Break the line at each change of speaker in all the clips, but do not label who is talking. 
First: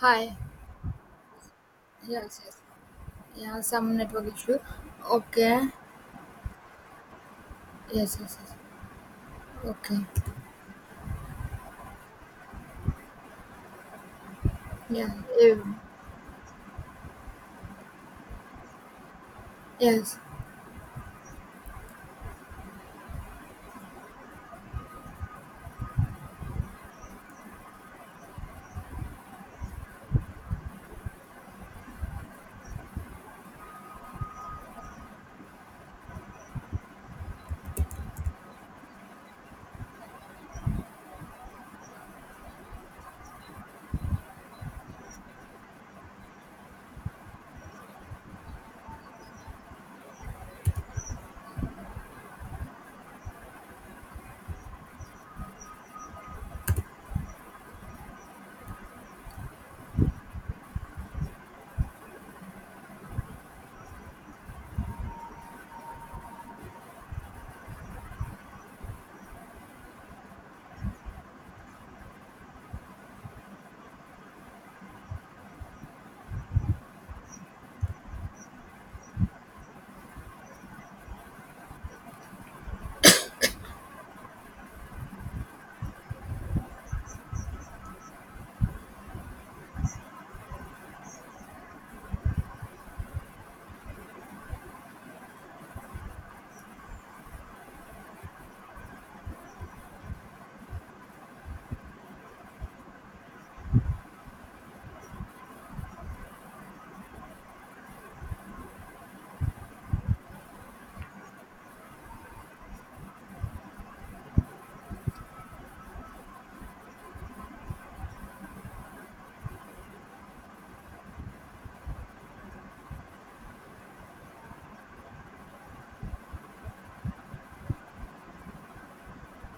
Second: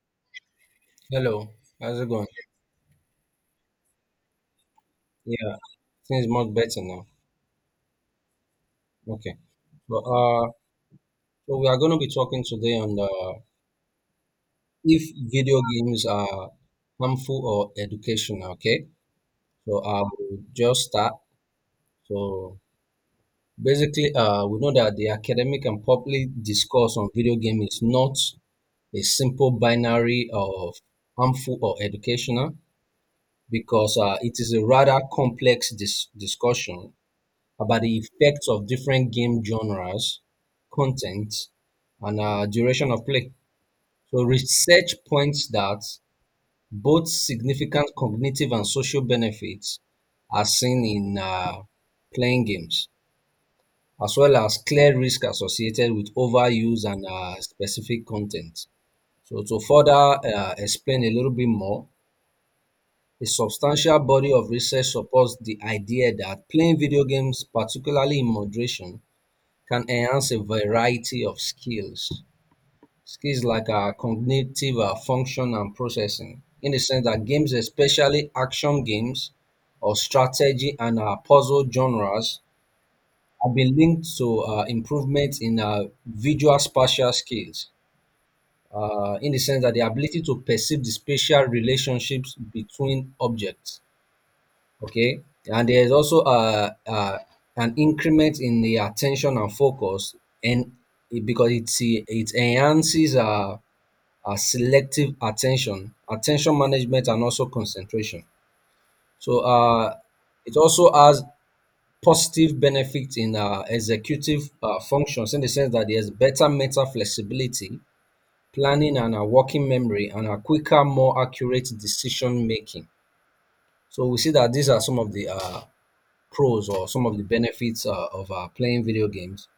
Hi.
Hello, how's it going?
Yes, yes. Yeah, some network issue.
Yeah,
Okay.
things much better now.
Yes, yes, yes.
Okay,
Okay.
but so we are going to be talking today on the if
Yeah. eh,
video games are harmful or educational. Okay, so I
Yes.
will just start. So basically, we know that the academic and public discourse on video game is not a simple binary of harmful or educational because it is a rather complex discussion about the effects of different game genres, content, and duration of play. So research points that both significant cognitive and social benefits are seen in playing games, as well as clear risk associated with overuse and specific content. So to further explain a little bit more, a substantial body of research supports the idea that playing video games, particularly in moderation, can enhance a variety of skills. Skills like our cognitive function and processing, in the sense that games, especially action games or strategy and puzzle genres, have been linked to improvements in visual spatial skills, in the sense that the ability to perceive the spatial relationships between objects. Okay, and there's also an increment in the attention and focus. And because it enhances selective attention management and also concentration. So it also has positive benefits in executive functions, in the sense that there's better mental flexibility, planning and a working memory and a quicker more accurate decision making. So we see that these are some of the pros or some of the benefits of playing video games.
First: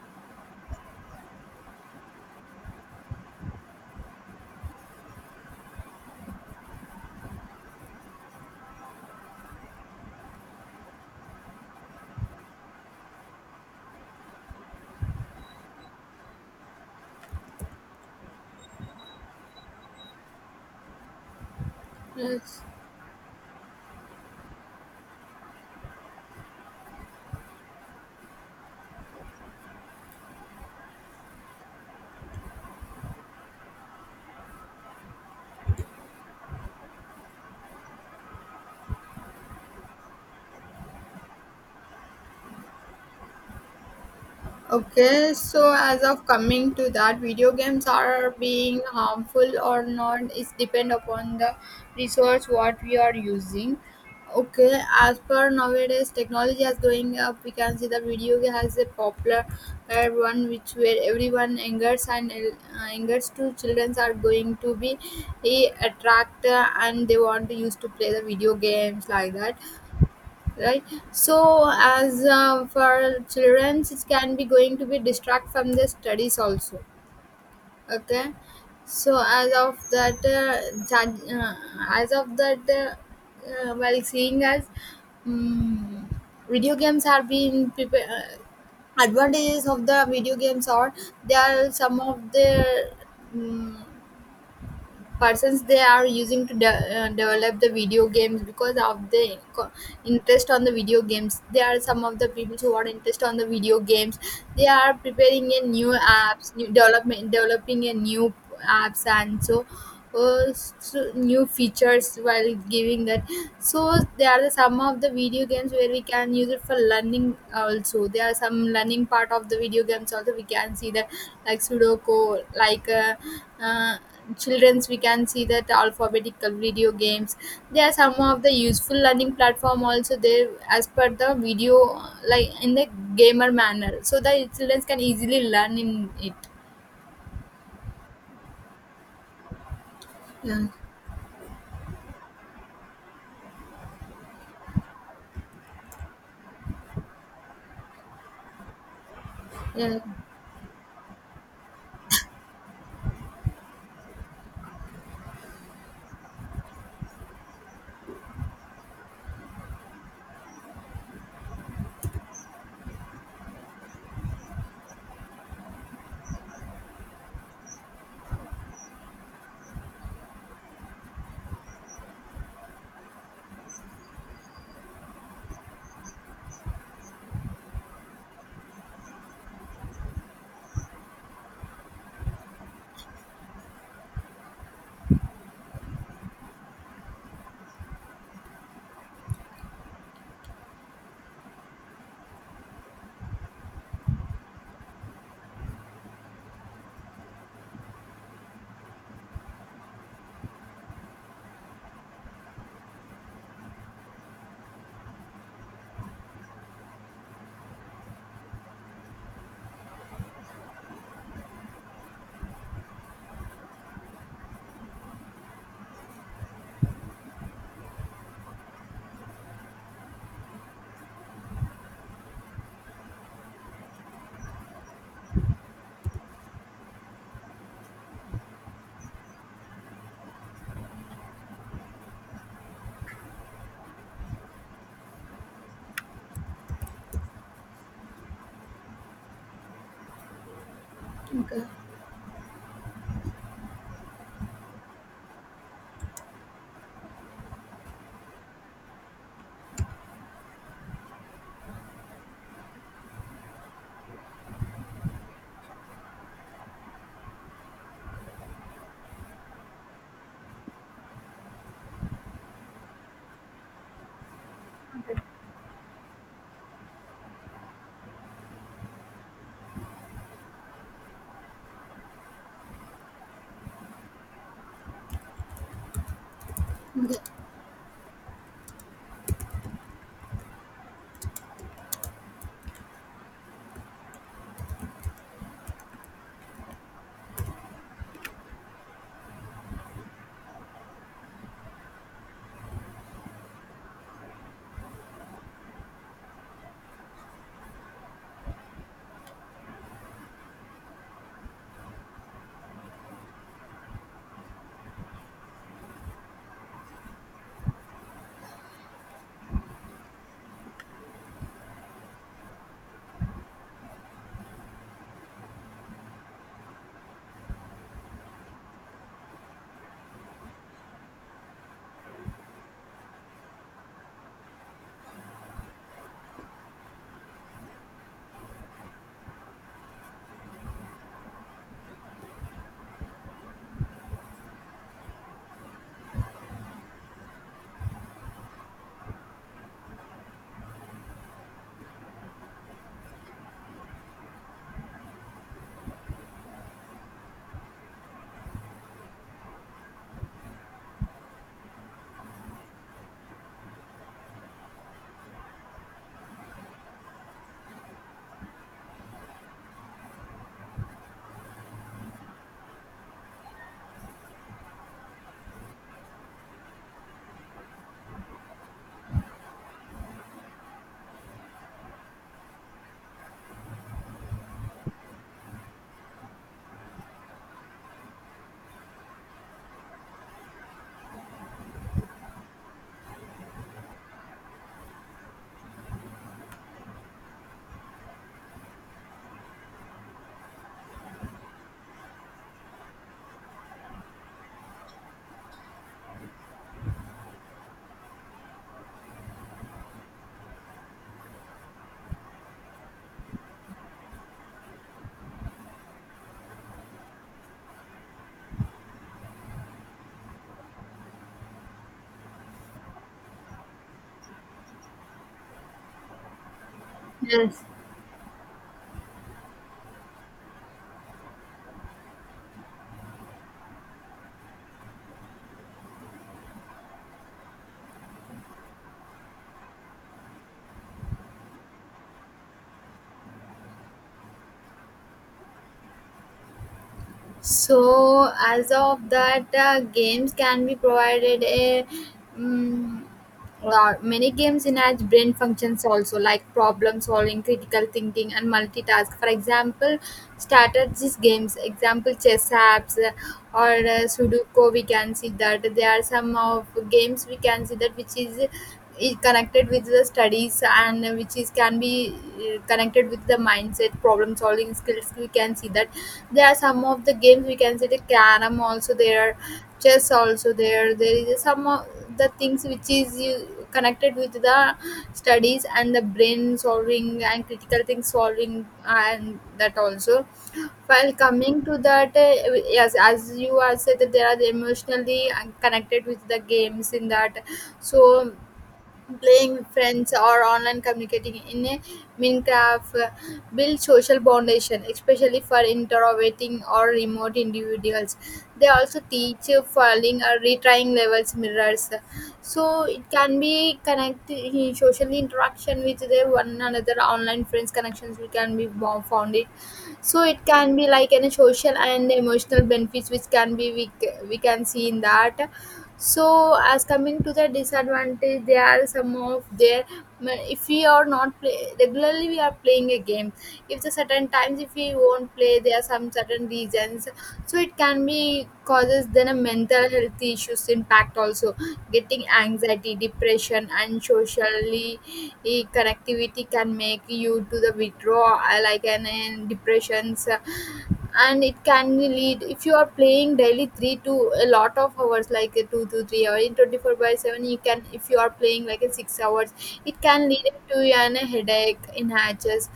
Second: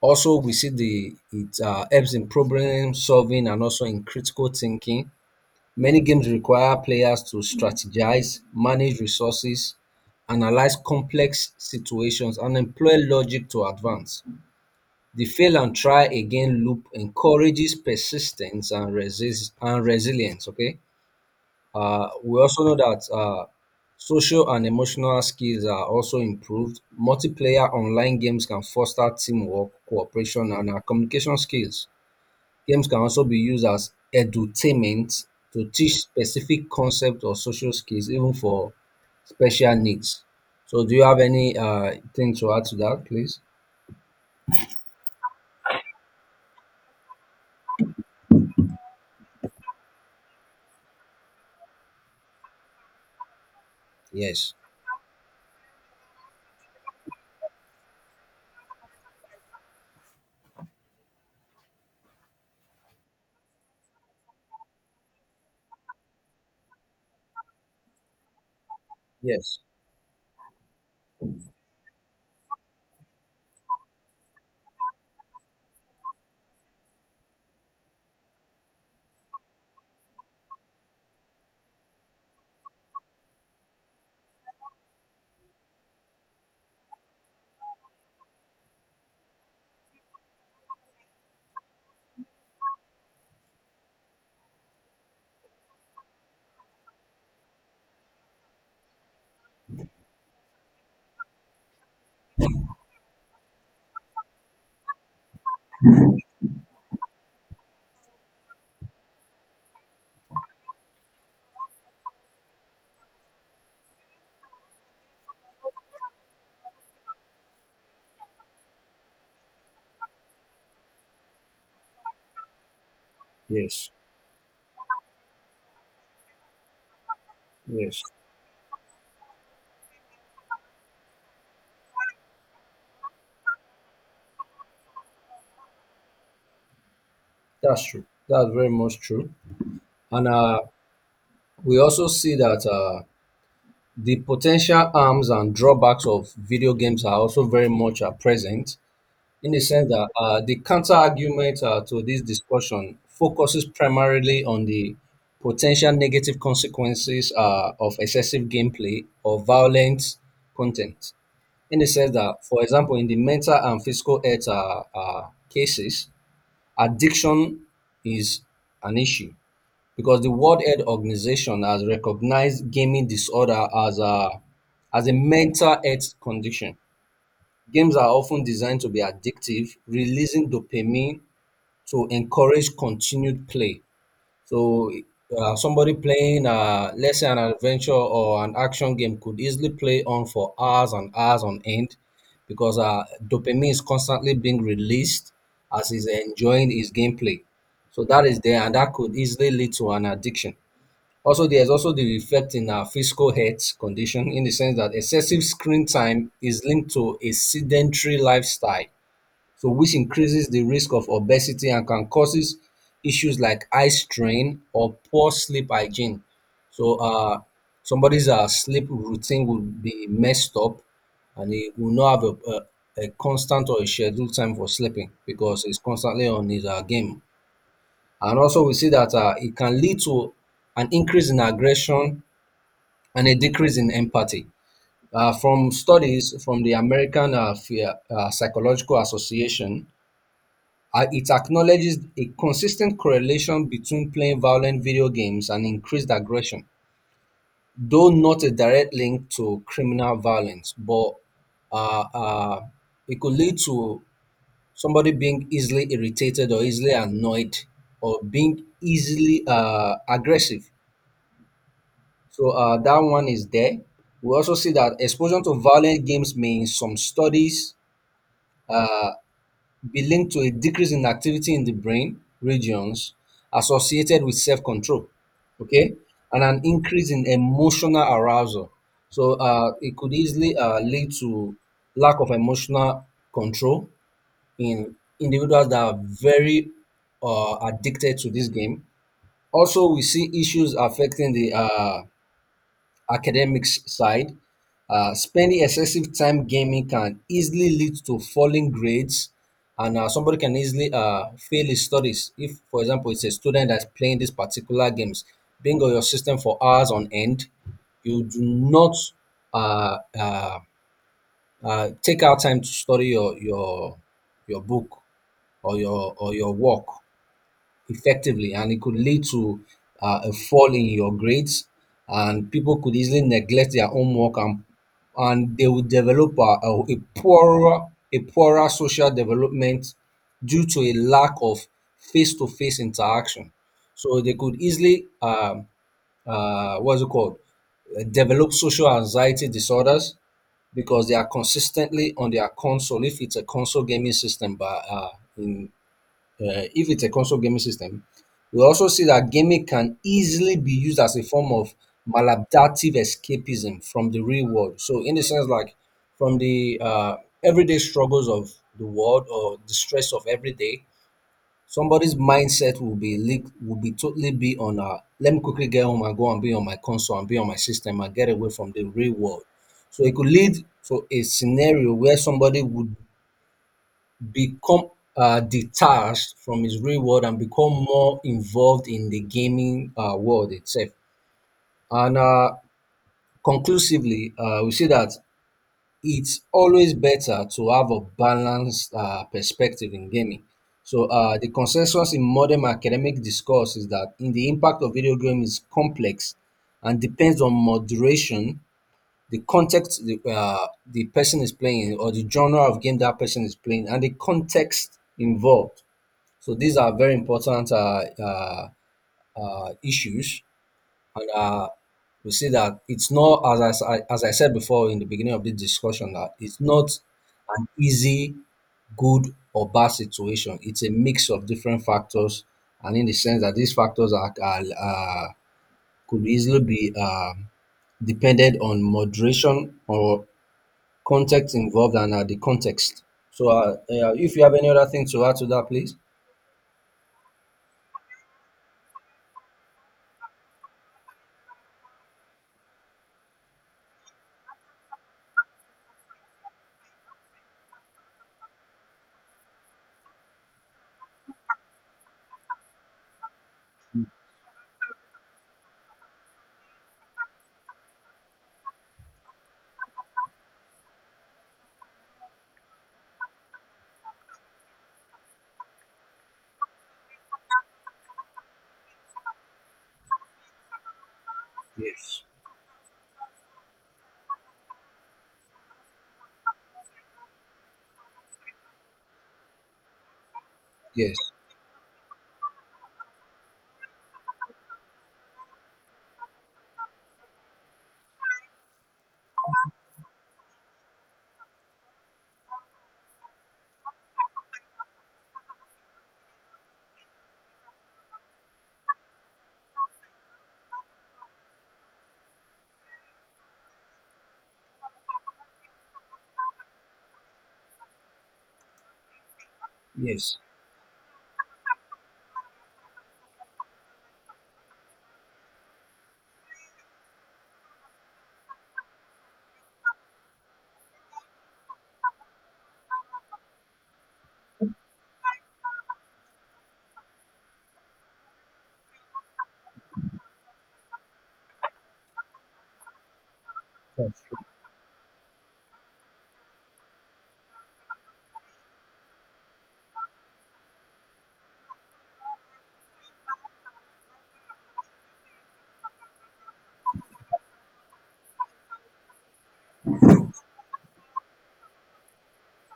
Also, we see the it helps in problem solving and also in critical thinking. Many games require players to strategize, manage resources, analyze complex situations, and employ logic to advance. The fail and try again loop encourages persistence and resist and resilience. Okay, we
Yes.
also know that social and emotional skills are also improved. Multiplayer online games can foster teamwork, cooperation, and communication skills. Games can also be used as edutainment to teach specific concepts or social skills, even for special needs. So, do you have any thing to add to that, please?
Okay, so as of coming to that, video games are being harmful or not is depend upon the resource what we are using.
Yes,
Okay, as per nowadays technology is going up, we can see the video game has a popular one which where everyone angers and angers to childrens are going to be a attract and they want to use to play the video games like that,
yes,
right. So as for children it can be going to be distract from their studies also. Okay, so as of that judge, as of that while seeing as mm video games have been advantages of the video games are they are some of the mm, persons they are using to develop the video games because of the interest on the video games. There are some of the people who are interested on the video games, they are preparing a new apps, new development, developing a new apps. And so so new features while giving that, so there are some of the video games where we can use it for learning also. There are some learning part of the video games also we can see that, like sudoku, like
yes,
uh, children's, we can see that alphabetical video games, they are
yes.
some of the useful learning platform also there. As per the video, like in the gamer manner, so the children can easily learn in it.
That's true. That's very much true. And
Yeah,
we also see that. The potential harms and drawbacks of video games are also very much present, in the sense
yeah,
that the counter argument to this discussion focuses primarily on the potential negative consequences of excessive gameplay or violent content. In the sense that, for example, in the mental and physical health cases, addiction is an issue because the World Health Organization has recognized gaming disorder as a mental health condition. Games are often designed to be addictive, releasing dopamine to encourage continued play. So somebody playing, let's say, an adventure or an action game could easily play on for hours and hours on end because dopamine is constantly being released as he's enjoying his gameplay. So that is there, and that could easily lead to an addiction. Also, there's also the effect in our physical health condition in the sense that excessive screen time is linked to a sedentary lifestyle, so which increases the risk of obesity and can causes issues like eye strain or poor sleep hygiene. So somebody's sleep routine will be messed up and he will not have a constant or a scheduled time for sleeping because he's constantly on his game. And also we see that it can lead to an increase in aggression and a decrease in empathy. From studies from the American Psychological Association, it
okay,
acknowledges a consistent correlation between playing violent video games and increased aggression, though not a direct link to criminal violence, but uh, uh, it could lead to somebody being easily irritated or easily annoyed or being easily aggressive. So that one is there. We also see that exposure to violent games may, in some studies, uh, be linked to a decrease in activity in the brain regions associated with self control, okay, and an increase
okay.
in emotional arousal. So it could easily lead to lack of emotional control in individuals that are very addicted to this game. Also, we see issues affecting the academics side. Uh, spending excessive time gaming can easily lead to falling grades, and somebody can easily fail his studies. If, for example, it's a student that's playing these particular games, being on your system for hours on end, you do not uh, uh, take out time to study your book or your work effectively, and it could lead to a fall in your grades, and people could easily neglect their homework, and they would develop a poorer social development due to a lack of face-to-face interaction. So they could easily what's it called? Develop social anxiety disorders because they are consistently on their console if it's a console gaming system, but in if it's a console gaming system, we also see that gaming can easily be used as a form of maladaptive escapism from the real world. So, in the sense, like from the everyday struggles of the world or the stress of every day, somebody's mindset will be totally be on let me quickly get home and go and be on my console and be on my system and get away from the real world. So it could lead to a scenario where somebody would become detached from his real world and become more involved in the gaming world itself. And conclusively, we see that it's always better to have a balanced perspective in gaming. So the consensus in modern academic discourse is that in the impact of video game is complex and depends on moderation, the context the person is playing, or the genre of game that person is playing, and the context involved. So these are very important issues, and we see that it's not as as I said before in the beginning of this discussion that it's not
Yes.
an easy, good or bad situation. It's a mix of different factors, and in the sense that these factors are, could easily be depended on moderation or context involved and the context. So, if you have any other thing to add to that, please.
So, as of that, games can be provided a mm many games enhance brain functions also, like problem solving, critical thinking, and multitask. For example, strategies games, example chess apps or Sudoku, we can see that there are some of games we can see that which is connected with the studies, and which is can be connected with the mindset problem solving skills, we can see that. There are some of the games we can see, the carom also there, chess also there is some of
Yes.
the things which is you connected with the studies and the brain solving and critical thing solving, and that also. While
Yes.
coming to that, yes, as you are said that there are the emotionally connected with the games in that, so playing with friends or online communicating in a Minecraft build social foundation especially for introverting or remote individuals, they also teach falling or retrying levels mirrors, so it can be connect social interaction with their one another online friends connections we can be found it. So
Yes,
it can be like an social and emotional benefits which can be we can see in that. So as coming to the disadvantage there are some of their, if we are not play regularly we are playing a game, if the certain times if we won't play there are some certain reasons, so it can be causes then a mental health issues impact also, getting anxiety depression and socially connectivity can make you to the withdraw, like an depressions, and it can lead, if you are playing daily three to a lot of hours like a 2 to 3 or in 24/7, you can, if you are playing like a 6 hours it can lead to an headache in hatches,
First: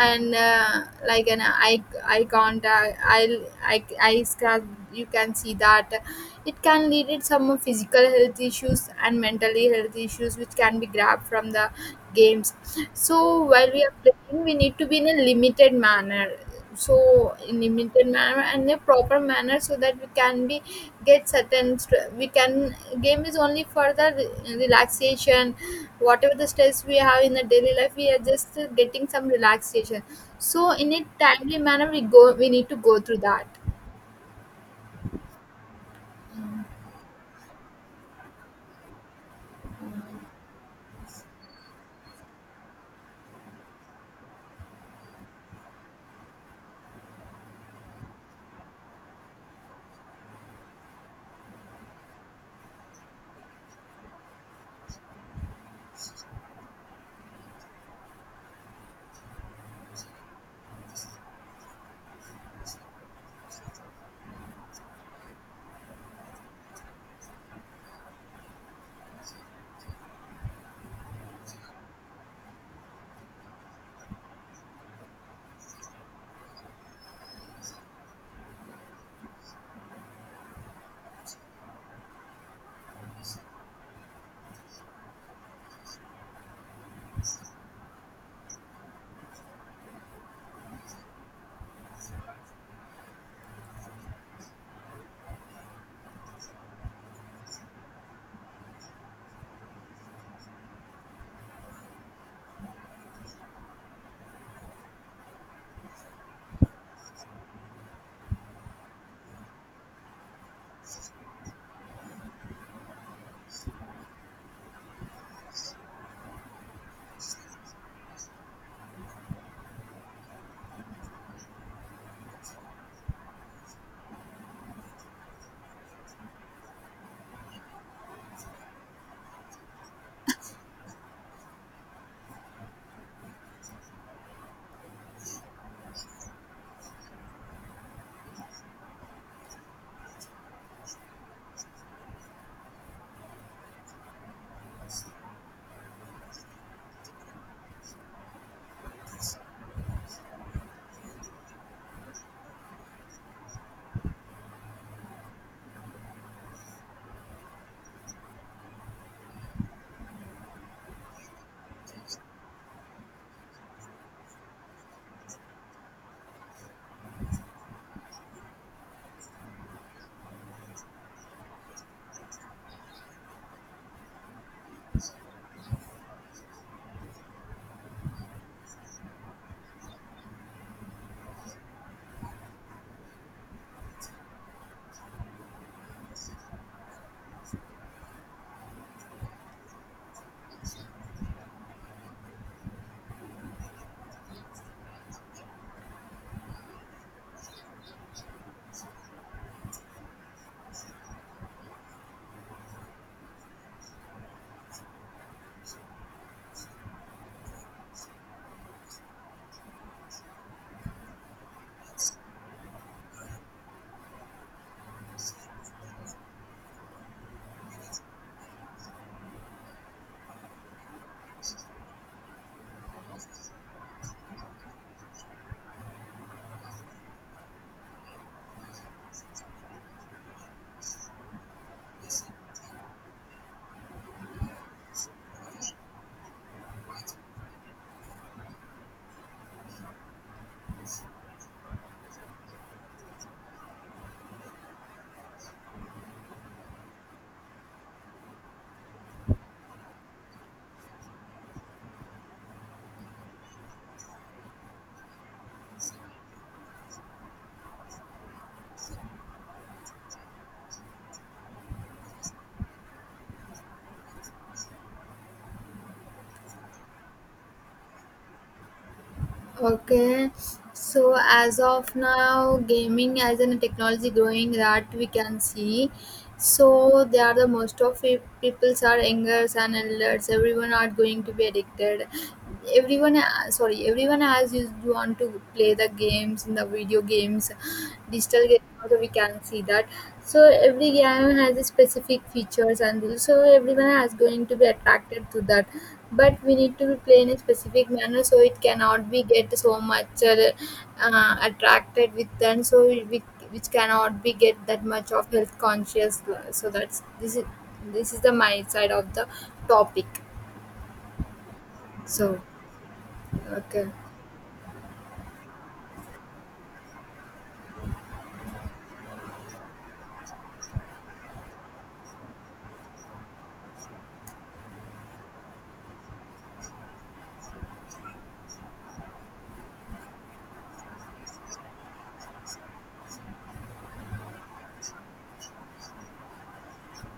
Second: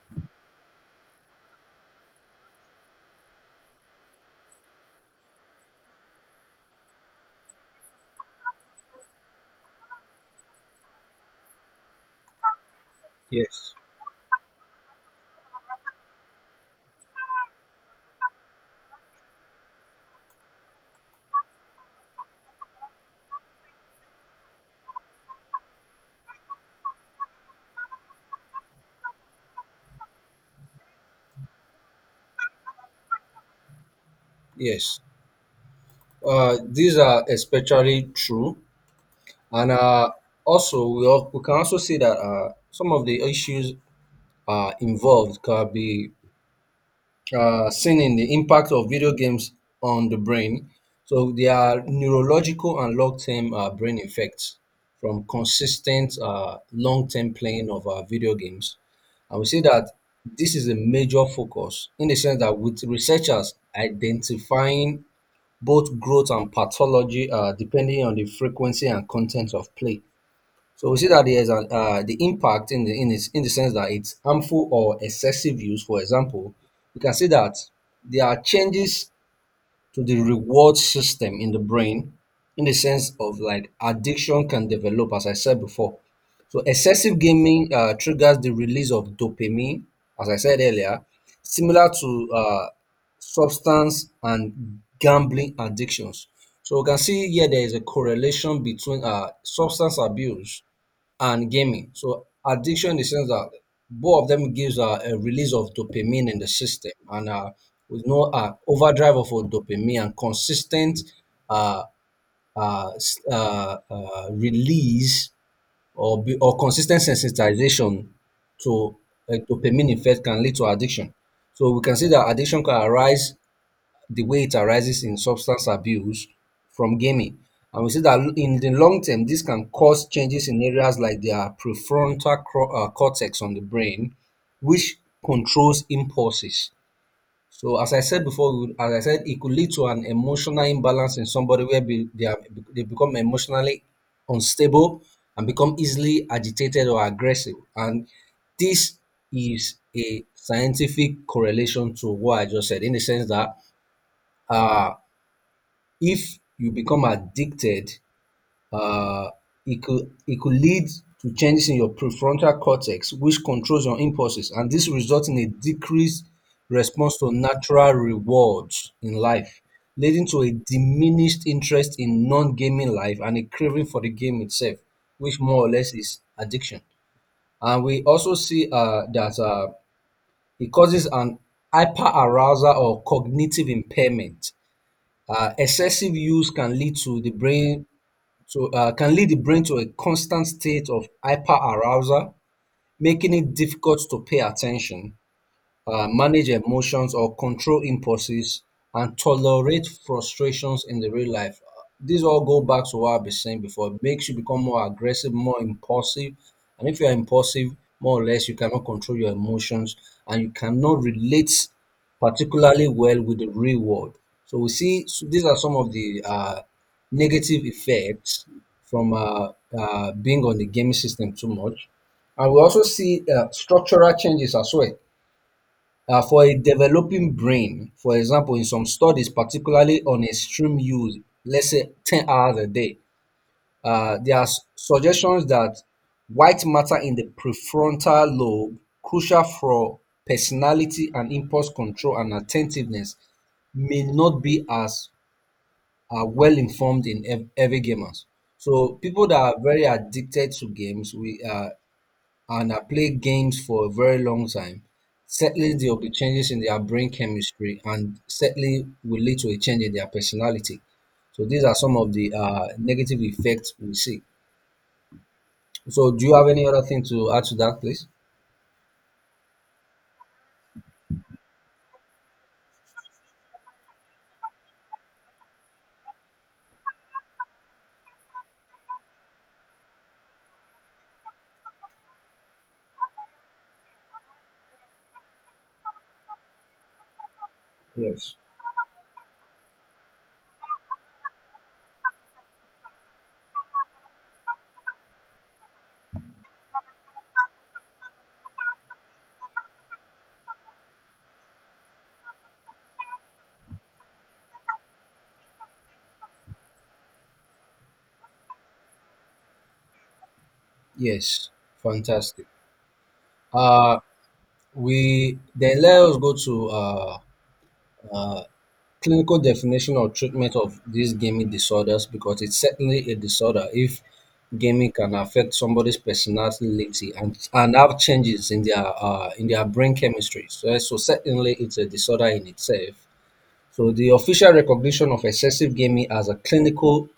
and like an eye contact, eye eyes can, you can see that it can lead to some physical health issues and mentally health issues which can be grabbed from the games. So while
yes,
we are playing we need to be in a limited manner, so in limited manner and a proper manner so that we can be get certain we can, game is only for the relaxation, whatever the stress we have in the daily life we are just getting some relaxation, so in a timely manner we go we need to go through that.
yes. These are especially true, and also we can also see that some of the issues involved can be seen in the impact of video games on the brain. So there are neurological and long-term brain effects from consistent long-term playing of video games. I would say that this is a major focus in the sense that with researchers identifying both growth and pathology depending on the frequency and content of play. So we see that there's the impact in the in the sense that it's harmful or excessive use. For example, we can see that there are changes to the reward system in the brain, in the sense of like addiction can develop as I said before. So excessive gaming triggers the release of dopamine, as I said earlier, similar to substance and gambling addictions. So we can see here there is a correlation between substance abuse and gaming. So addiction in the sense that both of them gives a release of dopamine in the system, and with no overdrive of dopamine and consistent uh, release or, be, or consistent sensitization to a dopamine effect can lead to addiction. So we can see that addiction can arise the way it arises in substance abuse from gaming. And we see that in the long term, this can cause changes in areas like their cortex on the brain, which controls impulses. So, as I said before, as I said, it could lead to an emotional imbalance in somebody where they become emotionally unstable and become easily agitated or aggressive. And this is a scientific correlation to what I just said, in the sense that uh, if you become addicted, uh, it could lead to changes in your prefrontal cortex, which controls your impulses, and this results in a decreased response to natural rewards in life, leading to a diminished interest in non-gaming life and a craving for the game itself, which more or less is addiction. And we also see that it causes an hyperarousal or cognitive impairment. Excessive use can lead to the brain to can lead the brain to a constant state of hyperarousal, making it difficult to pay attention, manage emotions or control impulses and tolerate frustrations in the real life. These all go back to what I've been saying before. It makes you become more aggressive, more impulsive. And if you're impulsive, more or less, you cannot control your emotions and you cannot relate particularly well with the real world. So we see so these are some of the negative effects from being on the gaming system too much. And we also see structural changes as well. For a developing brain, for example, in some studies, particularly on extreme use, let's say 10 hours a day, there are suggestions that white matter in the prefrontal lobe, crucial for personality and impulse control and attentiveness, may not be as well informed in every gamers. So people that are very addicted to games, we and I played games for a very long time, certainly there will be changes in their brain chemistry and certainly will lead to a change in their personality. So these are some of the negative effects we see. So do you have any other thing to add to that, please?
Okay, so as of now gaming as in technology growing that we can see. So they are the most of it, peoples are youngers and elders. Everyone are going to be addicted. Everyone, sorry, everyone has used want to play the games in the video games,
Yes.
digital games. Also, we can see that. So every game has a specific features and rules. So everyone is going to be attracted to that. But we need to play in a specific manner so it cannot be get so much attracted with them. So we which cannot be get that much of health conscious, so that's, this is the my side of the topic.
Yes,
So,
fantastic.
okay.
Uh, we then let us go to uh, clinical definition or treatment of these gaming disorders, because it's certainly a disorder if gaming can affect somebody's personality and, have changes in their brain chemistry. So, so certainly it's a disorder in itself. So the official recognition of excessive gaming as a clinical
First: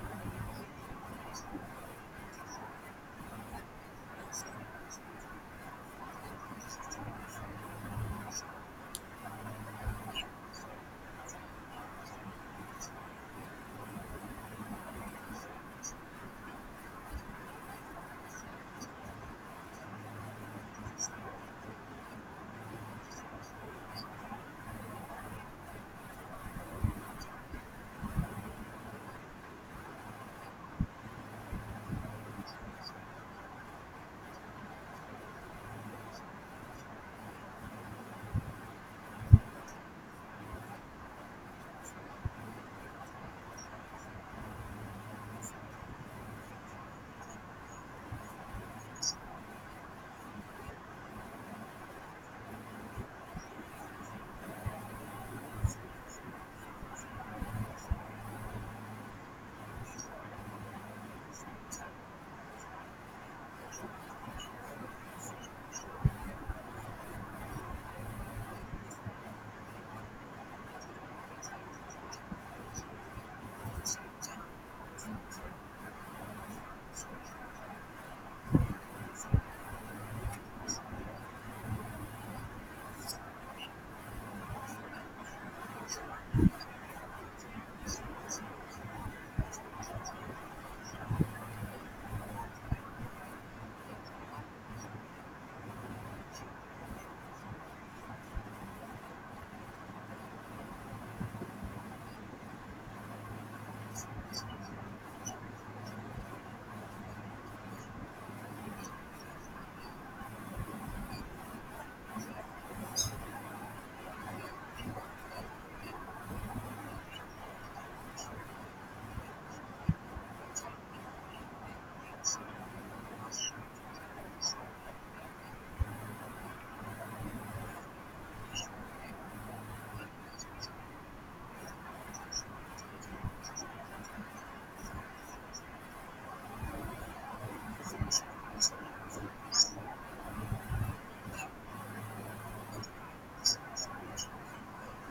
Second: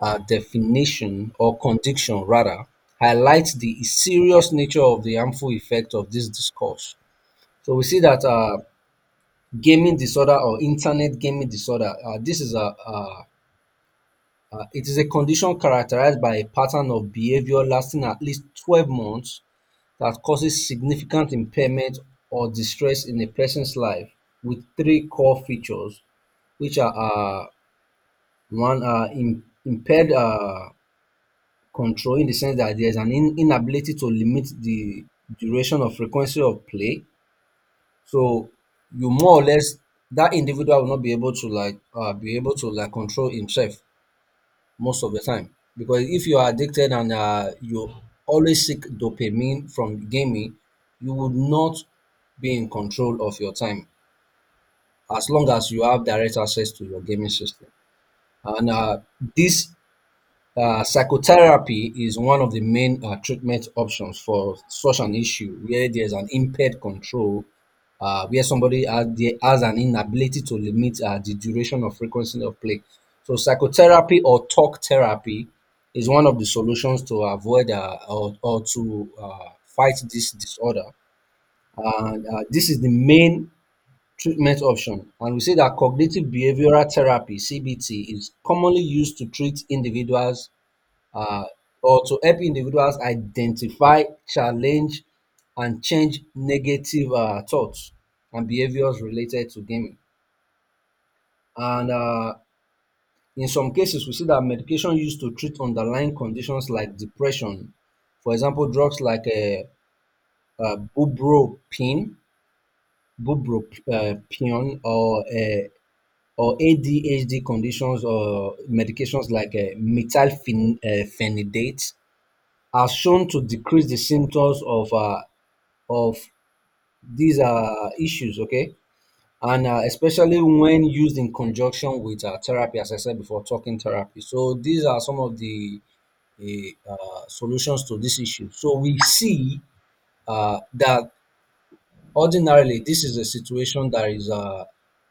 definition or condition rather highlights the serious nature of the harmful effect of this discourse. So we see that gaming disorder or internet gaming disorder. This is a it is a condition characterized by a pattern of behavior lasting at least 12 months that causes significant impairment or distress in a person's life with three core features, which are one, impaired control, in the sense that there's an inability to limit the duration or frequency of play. So you more or less that individual will not be able to like be able to like control himself most of the time, because if you are addicted and you always seek dopamine from gaming, you would not be in control of your time as long as you have direct access to your gaming system. And this Psychotherapy is one of the main treatment options for such an issue where there's an impaired control, where somebody has, has an inability to limit the duration or frequency of play. So, psychotherapy or talk therapy is one of the solutions to avoid or to fight this disorder. And this is the main treatment option. And we say that cognitive behavioral therapy, CBT, is commonly used to treat individuals uh, or to help individuals identify, challenge, and change negative thoughts and behaviors related to gaming. And in some cases, we see that medication used to treat underlying conditions like depression, for example, drugs like uh, bubropin, bupropion, or ADHD conditions or medications like methylphenidate are shown to decrease the symptoms of of these issues. Okay, and especially when used in conjunction with therapy, as I said before, talking therapy. So these are some of the solutions to this issue. So we see that ordinarily, this is a situation that is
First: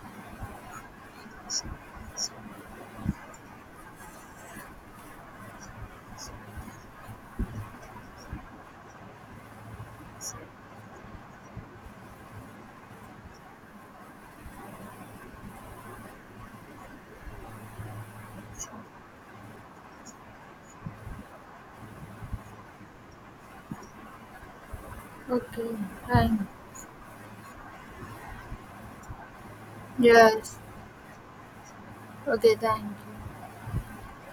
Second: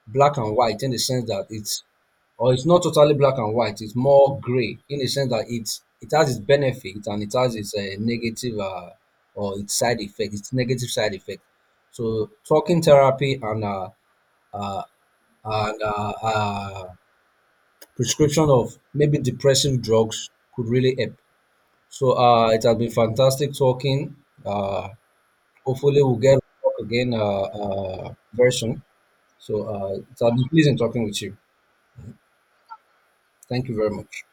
black and white in the sense that or it's not totally black and white. It's more gray in the sense that it has its benefit and it has its negative or its side effect. Its negative side effect. So talking therapy and uh, and uh, uh, prescription of maybe depressive drugs could really help. So it has been fantastic talking. Uh,
Okay,
Hopefully, we'll get to
fine.
talk again very soon. So, it's an
Yes,
pleasure in talking with you.
okay, thank you.
Thank you very much.